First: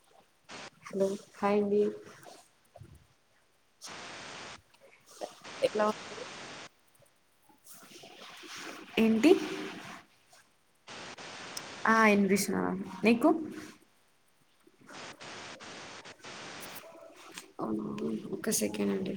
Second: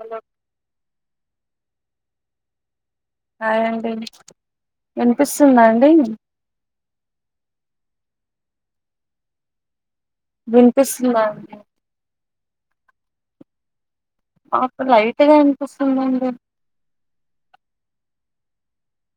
Hello hello hi అని hi అండి వినిపిస్తుందా ఎలా అండి ఉ ఏంటి వినిపిస్తున్నాం ఆ వినిపిస్తుంది మీకు మాకు లైట్గా వినిపిస్తుంది ఒక సెకండ్ అండి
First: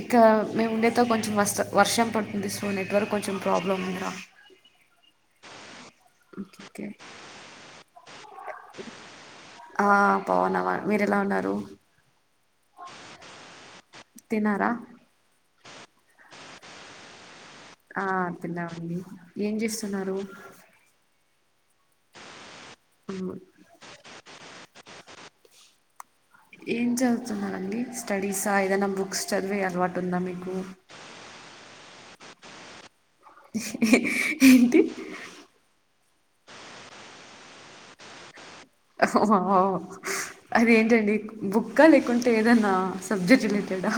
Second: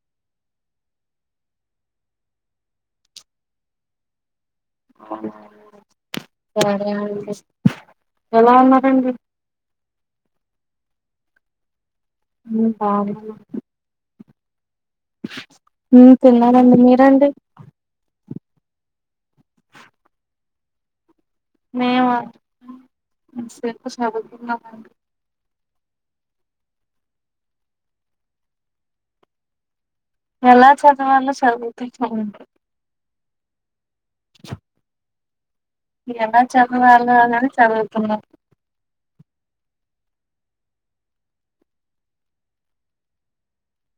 ఇంక మేము వుండే కొంచెం వర్షం పడుతుంది సో నెట్వర్క్ కొంచెం ప్రాబ్లం ఉందిరా ఓకే ఓకే సరే ఎలా ఉన్నారంండి బవున్నావా మీరు ఎలా ఉన్నారు తినారా తిన్నానండి మీరండి ఆ తిన్నామండి ఏం చేస్తున్నారు మే చదువుతున్నాం అంది ఏం చదువుతున్నడి స్టడీసా ఏదైనా బుక్స్ చదివి అలవాటు ఉందా మీకు ఎలా చదవాలో చదువుతనా ఏంటి ఎలా చదవాలో చదువుతున ఓ అదేంటండి బుక్క లేకుంటే ఏదన్నా సబ్జెక్ట్ రిలేటెడా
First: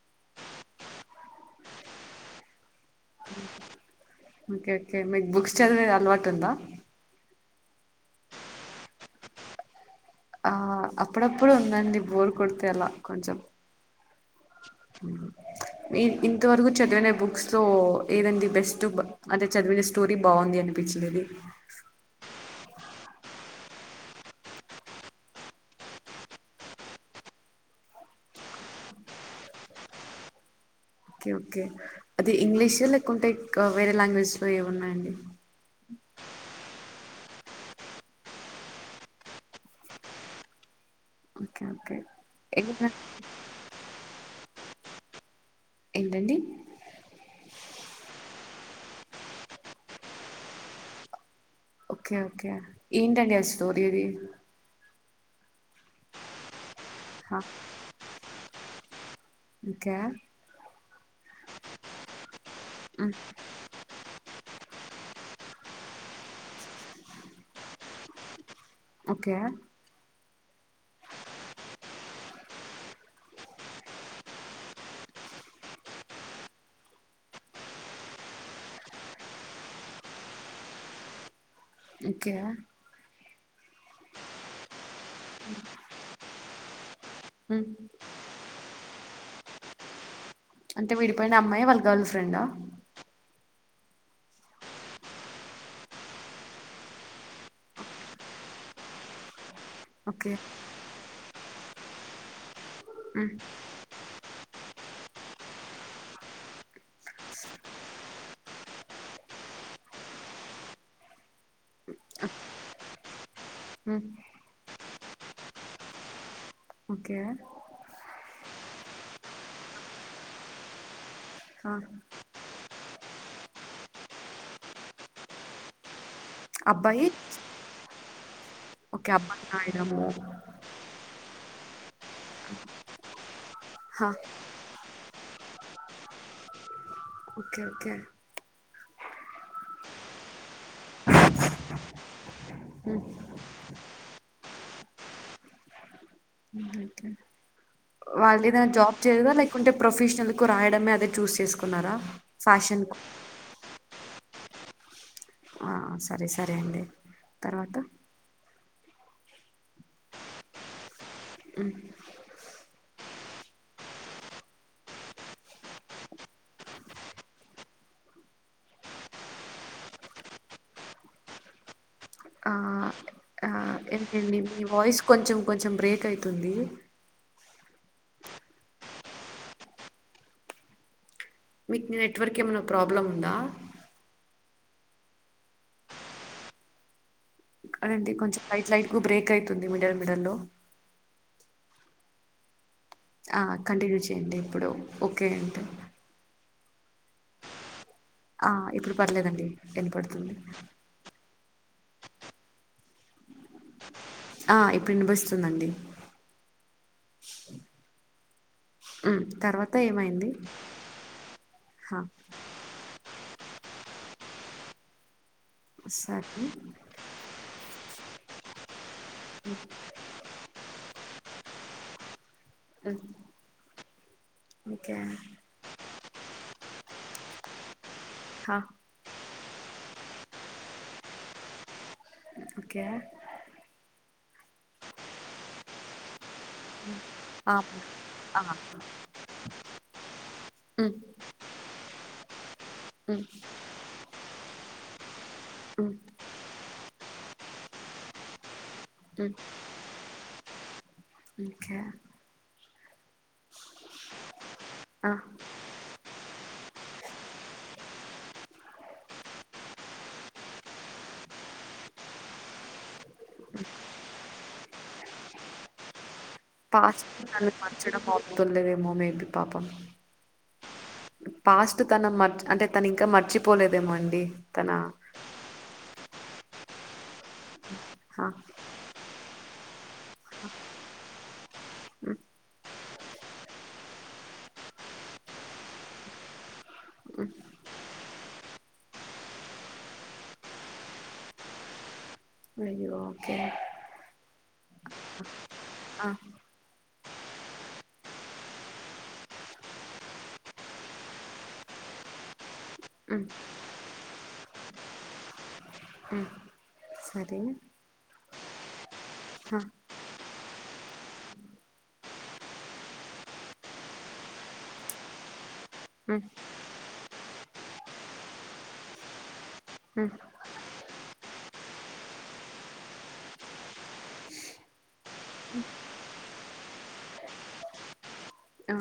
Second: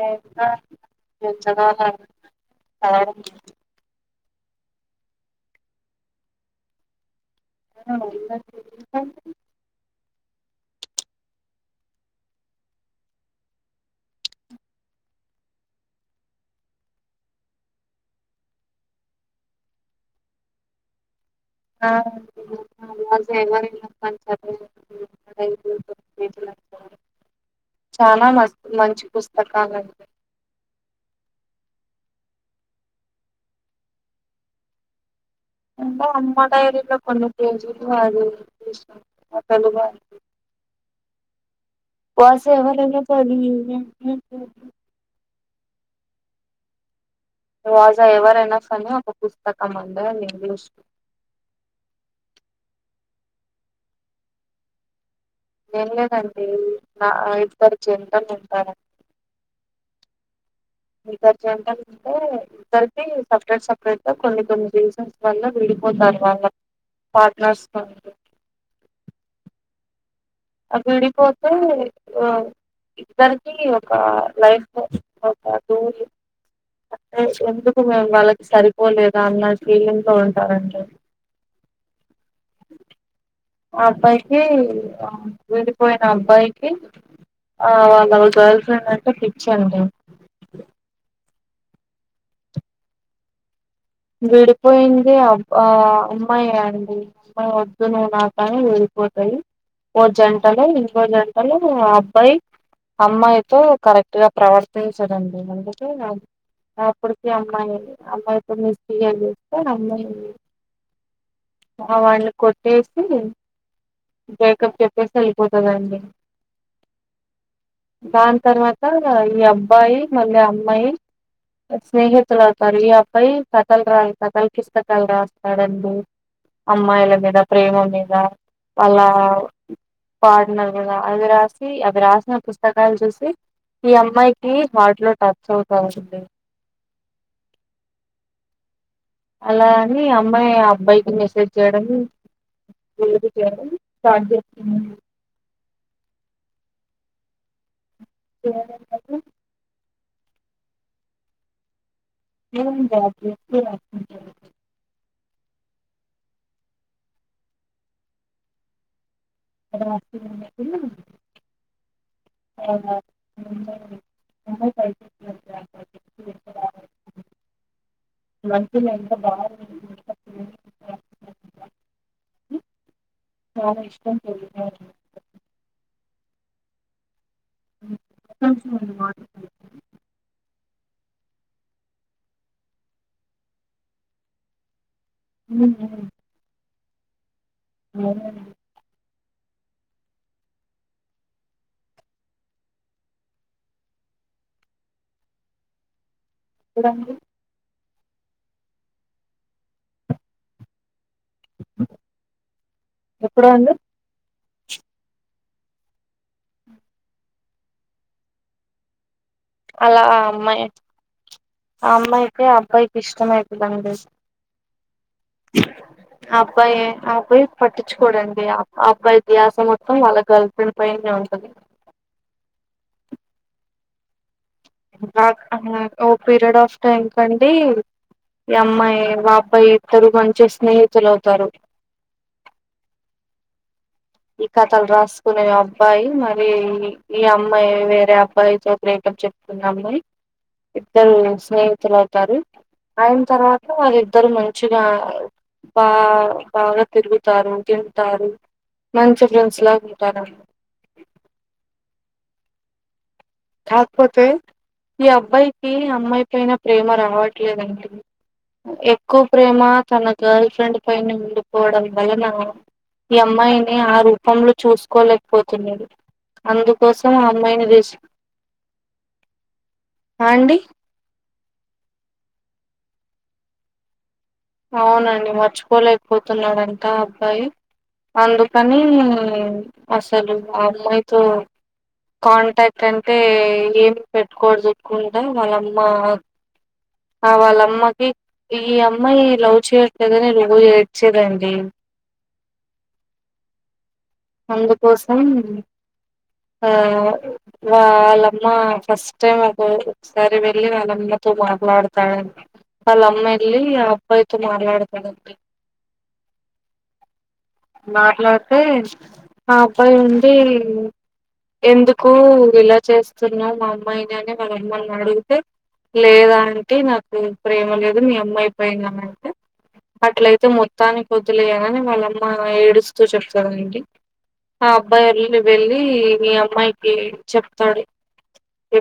ఏంటో ఏం చదవాలో చదవడం ఓకే ఓకే మీకు బుక్స్ చదివి అలవాటు ఉందా ఆ అప్పుడప్పుడు ఉందండి బోర్ కొడితే అలా కొంచెం ఉ మీ ఇంతవరకు చదివిన బుక్స్ లో ఏదండి బెస్ట్ అంటే చదివిన స్టోరీ బాగుంది అని పిచ్చలిది ఆ ఆ, రోజు ఎవరి పని [unintelligible] చాలా మంచి మంచి పుస్తకాలండి ఓకే ఓకే అది ఇంగ్లీష లేకుంటే వేరే లాంగ్వేజ్స్ లో ఏమున్నాయండి [unintelligible] అమ్మ డైరీ లో కొన్ని పేజీలు ఓకే ఓకే ఏమన్నా [unintelligible] [unintelligible] ఏంటండి రాజా ఎవరూ యనఫ్ అని ఒక్క పుస్తకం ఉంది ఇంగ్లీష్ ఓకే ఓకే ఏంటడి స్టోరీ ది ఏం లేదండి ఐదు పది జంటలు ఉంటాయండి ఓకే ఐదు పర్ జంటలు ఉంటే ఇద్దరికీ సపరేట్ సపరేట్గా కొన్ని కొన్ని రీజన్స్ వల్ల విడిపోతారు వాళ్ళ పార్ట్నర్స్ తోనీ ఓకే ఆ విడిపోతే ఆ ఇద్దరికి ఒక లైఫ్ ఒక రూల్ అంటే ఎందుకు మేము వాళ్ళకి సరిపోలేదా అన్న ఫీలింగ్ లో ఉంటారండి. ఓకే అబ్బాయికి ఆ విడిపోయిన అబ్బాయికి ఉమ్ ఆ వాళ్ళ గర్ల్ ఫ్రెండ్ అంటే పిచ్చండి. అంటే విడిపోయిన అమ్మాయే వాళ్ళ గర్ల్ ఫ్రెండా విడిపోయింది అ ఆ అమ్మాయే అండి అమ్మాయి వద్దు నువ్వు నాకని విడి పోతది ఓ ఓకే జంటలు ఇంకో జంటలు అబ్బాయి ఉమ్ అమ్మాయితో కరెక్ట్ గా ప్రవర్తించడండి అందుకే ఆ అప్పడికే అమ్మాయి అమ్మాయి మిస్ బిహేవ్ చేస్తే అమ్మాయి ఆ వాని కొట్టేసి ఉమ్ బ్రేకప్ చెప్పేసి ఎళ్ళిపోతాదండి. ఓకే దాని తర్వాత ఈ అబ్బాయి మళ్ళీ అమ్మాయి ఆ స్నేహితులవుతారు ఈ అ బ్బాయి కథలు రా కథల కిస్తకాలు రాస్తాడండి అబ్బాయి అమ్మాయిల మీద ప్రేమ మీ ద వాళ్ళ ఓకే అబ్బాయి నాయడము పార్ట్నర్ మీద అది రాసి రాసిన పుస్తకాలు చూసి ఈ హా అమ్మాయికి హాట్ లో టచ్ అవుతా ఉంటుంది ఓకే ఓకే అలా అని అమ్మాయి అబ్బాయికి మెసేజ్ చేయడం రోజు చేయడం చాట్ చేస్తుంది హ్మ్. ఓకే వాళ్ళు ఏదైనా చేయడం జాబ్ వల్ల చేయదా లేకుంటే ప్రొఫెషనల్ కు రాయడమే అదే చూస్ చేసుకున్నారా. ఏం ఫ్యాషన్ కు జాబ్ చే బుక్కే రాసుకుంటడు ఆ సరే సరే అండి తర్వాత రాస్తూ ఉన్నప్పుడు తర్వా ముంబై [unintelligible] మంచి ఎంత బాగా [inaudible] ఆ ఆ చాలా ఇష్టం ఏంటండి మీ వాయిస్ కొంచం కొంచం బ్రేక్ అయితుంది. [inaudible] మీకు మీ నెట్వర్క్ ఏమైనా ప్రాబ్లం ఉందా? ఏం లేదండి అదే అండి కొంచం లైట్ లైట్ గా బ్రేక్ అయితుంది మిడిల్ మిడిల్ లో ఆ కంటిన్యూ చేయండి ఇప్పుడు ఓకే అయితే ఇప్పుడండి ఆ ఇప్పుడు పర్లేదండి ఇనపడుతుంది. ఎప్పుడా అండి ఆ ఇప్పుడు ఇనిపిస్తుందండి. అలా అమ్మాయి ఆ అమ్మాయికి అబ్బాయికి ఇష్టం అయి విలన్దేష్ సరే. అబ్బాయి అబ్బాయి పట్టించుకోడండి ఆ ఆ అబ్బాయి ధ్యాస మొత్తం వాళ్ళ గర్ల్ ఫ్రెండ్ పైనే ఉంటది. అ ఆ ఓ పీరియడ్ ఆఫ్ టైమ్ కండి ఆ! ఈ అమ్మాయి వా అబ్బాయి ఇద్దరు మంచి స్నేహితులు అవుతారు. ఓకే ఈ కథలు రాసుకునే అబ్బాయి మ ఈ ఆ! అమ్మాయి వేరే ఆ! అబ్బాయితో బ్రేకప్ చెప్తున్నా అమ్మాయి హ్మ్. ఇద్దరు స్నేహితులు అవుతారు ఆయిన హ్మ్. తర్వాత వాళ్ళిద్దరు మంచిగా బా హ్మ్. బాగా తిరుగుతారు తింతారు మంచి ఫ్రెండ్స్ లా ఉంటారండి ఇంకా కాకపోతే ఈ ఆ! అబ్బాయికి అమ్మాయిపైనా ప్రేమ రావట్లేదండి ఎక్కువ ప్రేమ తన గర్ల్ ఫ్రెండ్ పైన ఉండిపోవడం వలన ఈ అమ్మాయిని ఆ రూపంలో చూసుకోలేకపోతున్నాడు పాస్ట్ అందుకోసం ఆ తను అమ్మాయిని దీసి [unintelligible] అండి పాస్ట్ తన మర్చ అంటే తను ఇంకా మర్చిపోలేదేమో అండి తన అవునండి మర్చికోలేకపోతున్నాడంట ఆ అబ్బాయి ఆ! అందుకని అసలు ఆ అమ్మాయితో కాంటాక్ట్ అంటే ఏమి పెట్టుకోడదుకుంటా వాళ్ళమ్మ అ వాళ్ళమ్మకి ఈ అమ్ అమ్మాయి లవ్ చేయట్లేదనే రోజు ఏడ్చేదండి అయ్యో ఓకే అందుకోసం ఆ ఆ వాళ్ళమ్మ ఫస్ట్ టైమ్ ఒక ఒకసారి వెళ్ళి వాళ్ళమ్మ మాట్లాడతాడ వాళ్ళ మ్మ్ అమ్మెల్లి ఆ అబ్బాయితో మాట్లాడతాదంట అండి ఉమ్ సరే మాట్లాడితే ఆ అబ్బాయి ఉండి ఎందుకు ఇలా చేస్తున్నావు మా అమ్మాయిని అని వాళ్ల అమ్మ ఎల్లి అడిగితే మ్మ్ లేదాంటీ నాకు ప్రేమ లేదు మీ అమ్మాయి పైన అంటే మ్మ్ అట్లయితే మొత్తానికి వద్దిలేయాలని వాళ్ళమ్మ ఏడుస్తూ చెప్తదండి ఆ అబ్బాయి ఎల్ వెళ్ళి ఈ అమ్మాయికి చెప్తాడు ఆ ఎ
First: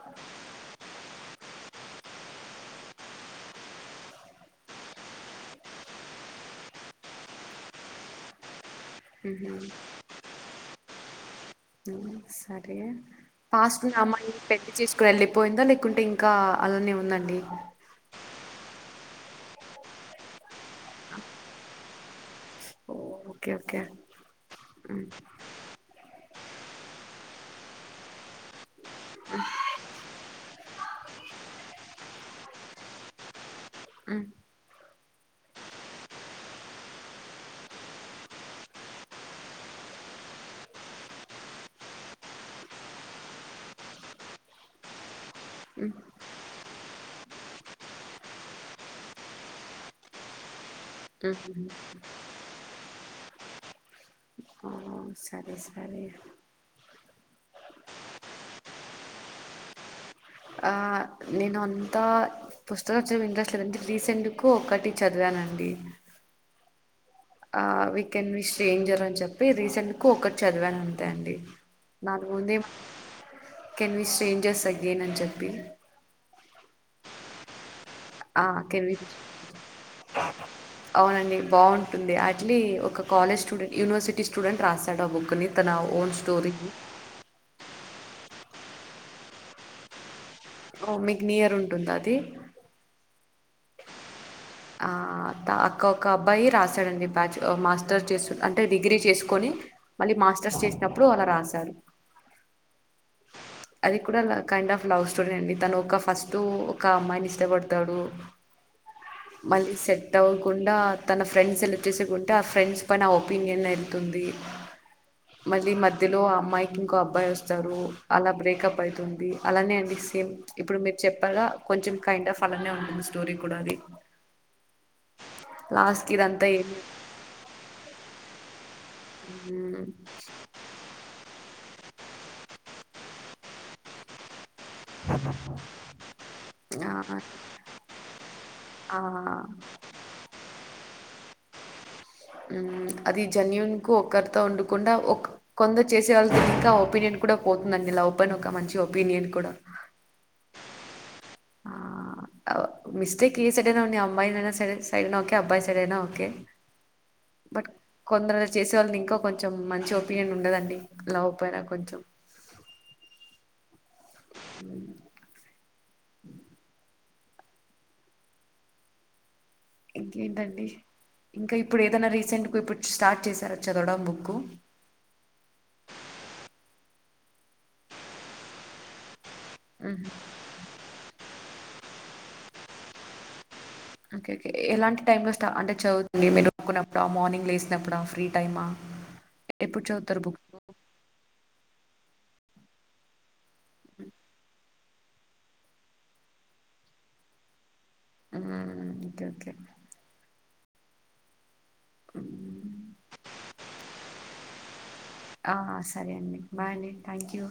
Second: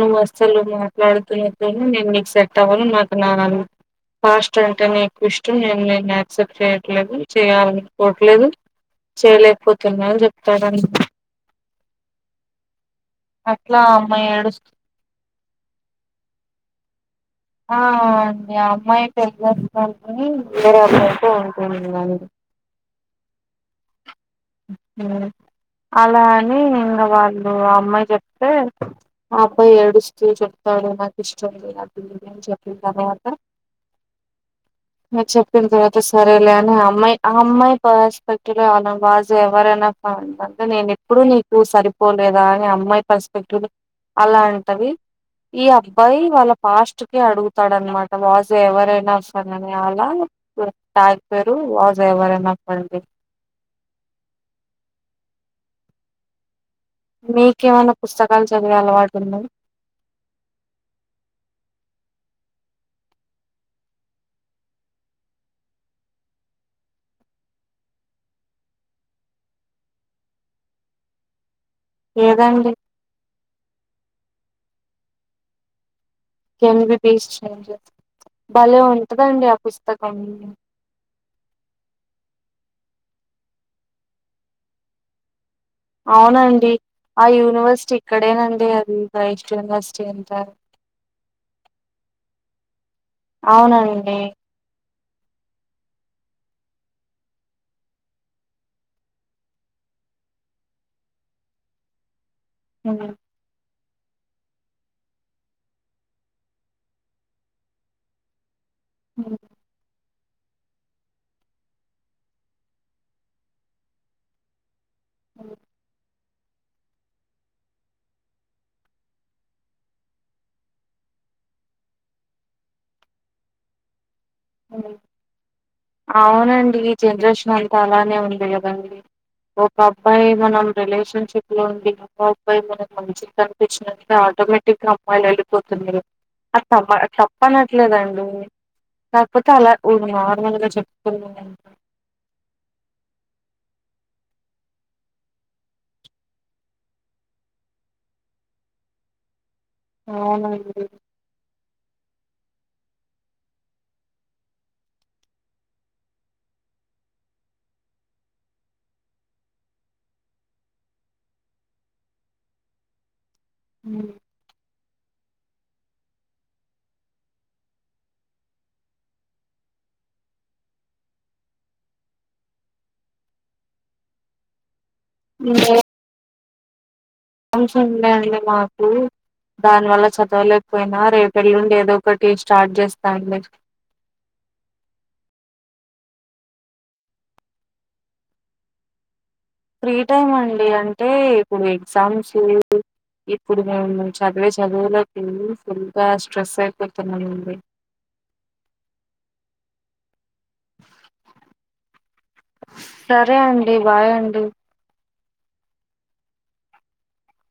నువ్వు అస్సలు మాట్లాడుతున్నట్ నేను నీకు సెట్ అవ్వను నాకు నా పాస్ట్ అంటేనే ఎక్కువ ఇష్టం నేను నిన్ను యాక్సెప్ట్ చేయట్లేదు చేయాలనుకోవట్లేదు మ్మ్ చేయలేకపోతున్న అని చెప్తాడండి ఆ సరే అట్లా ఫాస్ట్ ఆ ఉన్న అమ్మాయి ఏడుస్తూ పెళ్లి చేసుకుని వెల్లిపోయిందా లేకుంటే ఇంకా అలానే ఉందండి ఆ అండి ఆ అమ్మాయి పెళ్లి చేసుకొని వేరే అబ్మాయితో ఉంటుంది అండి ఓ ఓకే ఓకే ఉమ్ అలా అని ఇంకా వాళ్ళు అమ్మాయి చెప్తే అబ్బాయి ఏడుస్తూ చెప్త డు నాకిష్టం లేదు ఆ పెళ్లి అని చెప్పిన తర్వాత ఉమ్ చెప్పిన తర్వాత సరేలే అని ఆ అమ్మాయి ఆ అమ్మాయి పర్స్పెక్టివ్ లో అలా వాస్ ఎవరైనా అంటే నేను ఎప్పుడు నీకు సరిపోలేదా అని అమ్మాయి పర్స్పెక్టివ్ లో అలా అంటది ఈ అబ్బాయి వాళ్ళ పాస్ట్ కి అడుగుతాడ అన్నమాట వాజు ఎవరైనా [inaudible] మ్మ్ [unintelligible] ఆ సరే సరే మీకేమైనా పుస్తకాలు చదివే అలవాటుందా ఆ నేను అంతా పుస్తకాలు చదివే ఇంట్రెస్ట్ లేదండి రీసెంట్ కు ఒకటి చదివాను అండి ఆ వికెన్ విష్ స్ట్రెంజర్ అని చెప్పి రీసెంట్ కు ఒక్కటి చదివాను అంతే అండి దాని ముందే లేదండి కెన్ వి స్ట్రేంజర్స్ అగైన్ అని చెప్పి కెన్ వి బి స్ట్రేంజర్ ఆ కెన్ వి అవునండి బాగుంటుంది ఆ లి ఒక కాలేజ్ స్టూండెట్ యూనివర్సిటీ స్టూడెంట్ రాసాడు ఆ బుక్ ని అవునండి ఆ యూనివర్సిటీ ఇక్కడేనండి అది గ్రైస్ యూనివర్సిటీ అంటారు ఓ మీకు నియర్ ఉంటుంద అది అవునండి ఆ తా కోక అబ్బాయి రాసాడండి బ్యాచ్ మాస్టర్స్ చేస్ అంటే డిగ్రీ చేసుకొని మళ్ళీ మా మాస్టర్స్ చేసినప్పుడు అలా రాసాడు మ్మ్ అది కూడా కైండ్ ఆఫ్ లవ్ స్టోరీ అండి తను ఒక ఫస్ట్ ఒక అమ్మాయిని ఇష్టపడతాడు అ [inaudible] మ్మ్ మళ్ళీ సెట్ అవ్వకుండా తన ఫ్రెండ్స్ సెలెక్ట్ చేసేకుంటే ఆ ఫ్రెండ్స్ పైన ఒపీనియన్ వెళ్తుంది ఉమ్, మళ్ళీ మధ్యలో ఆ మ్మాయికి ఇంకో అబ్బాయి వస్తారు అలా బ్రేకప్ అయితుంది అలానే అండి సేమ్ ఇప్పుడు మీరు చెప్పాగా గ కొంచం కైండ్ ఆఫ్ అలానే ఉంటుంది స్టోరి కూడా అది మ్మ్ లాస్ట్ కి ఇదంతా ఏమి అవునండి జనరేషన్ అంతా అలానే ఉంది గదండి ఒక మ్మ్ అబ్బాయి మనం రిలేషన్ షిప్ లో ఉండి ఇంగో అబ్బాయి మనకి మంచిగా కనిపించినంత ఆటోమేటిక్ [unintelligible] అమ్మాయిలు వెళ్ళిపోతున్నరు అది తప్ప ఆ తప్పు అనట్లేదు అండి ఆ కాకపోతే అలా నార్మల్ గా చెప్పుకున్నా మ్మ్ అది జన్యూన్ కు ఒక్కరితో ఉండకుండా ఒక కొంద చేసే వాళ్ళకి ఇంకా ఒపీనియన్ కూడా పోతుందండి లవ్ పైన ఒక మంచి ఒపీనియన్ కూడా అవునండి ఆ అవు మిస్టేక్ ఏ సైడైనా ఉండి అమ్మాయి సడే సరే సైడ్ అయినా ఓకే అబ్బాయి సైడ్ అయినా ఓకే బట్ కొందరులు చేసే వాళ్ళని ఇంక కొంచెం మంచి ఒపీనియన్ ఉండదండి లవ్ పైన కొంచెం [inaudible] మ్మ్ [inaudible] ఇంకెంటండి ఇంకా ఇప్పుడు ఏదైనా రీసెంట్ గా ఇప్పుడు స్టార్ట్ చేసారా చదవడం బుక్ ఇంకేం ఫంక్షన్ ఉండే అండి మాకు దాని వల్ల చదవలేకపోయినా రేపు ఎల్లుండి ఏదో ఒకటి స్టార్ట్ చేస్త అండి ఓకే ఓకే ఎలాంటి టైమ్ లో స్టా అంటే చదువుతుండే మీరు అనుకున్నప్పుడా మార్నింగ్ లేేసినప్పుడా ఫ్రీ టైమ్ ఆ [inaudible] ఫ్రీ టైం అండీ అంటే ఇప్పుడు ఎగ్జామ్స్ [unintelligible] ఇప్ ఇప్పుడు మేము చదివే చదువులకి వెళ్ళి ఫుల్ గా స్ట్రెస్ అయిపోతున్నామండి హ్మ్ ఓకే ఒకే సరే అండి బాయ్ అండి ఆ సరే అండి బాయ్ అండి థ్యాంక్ యూ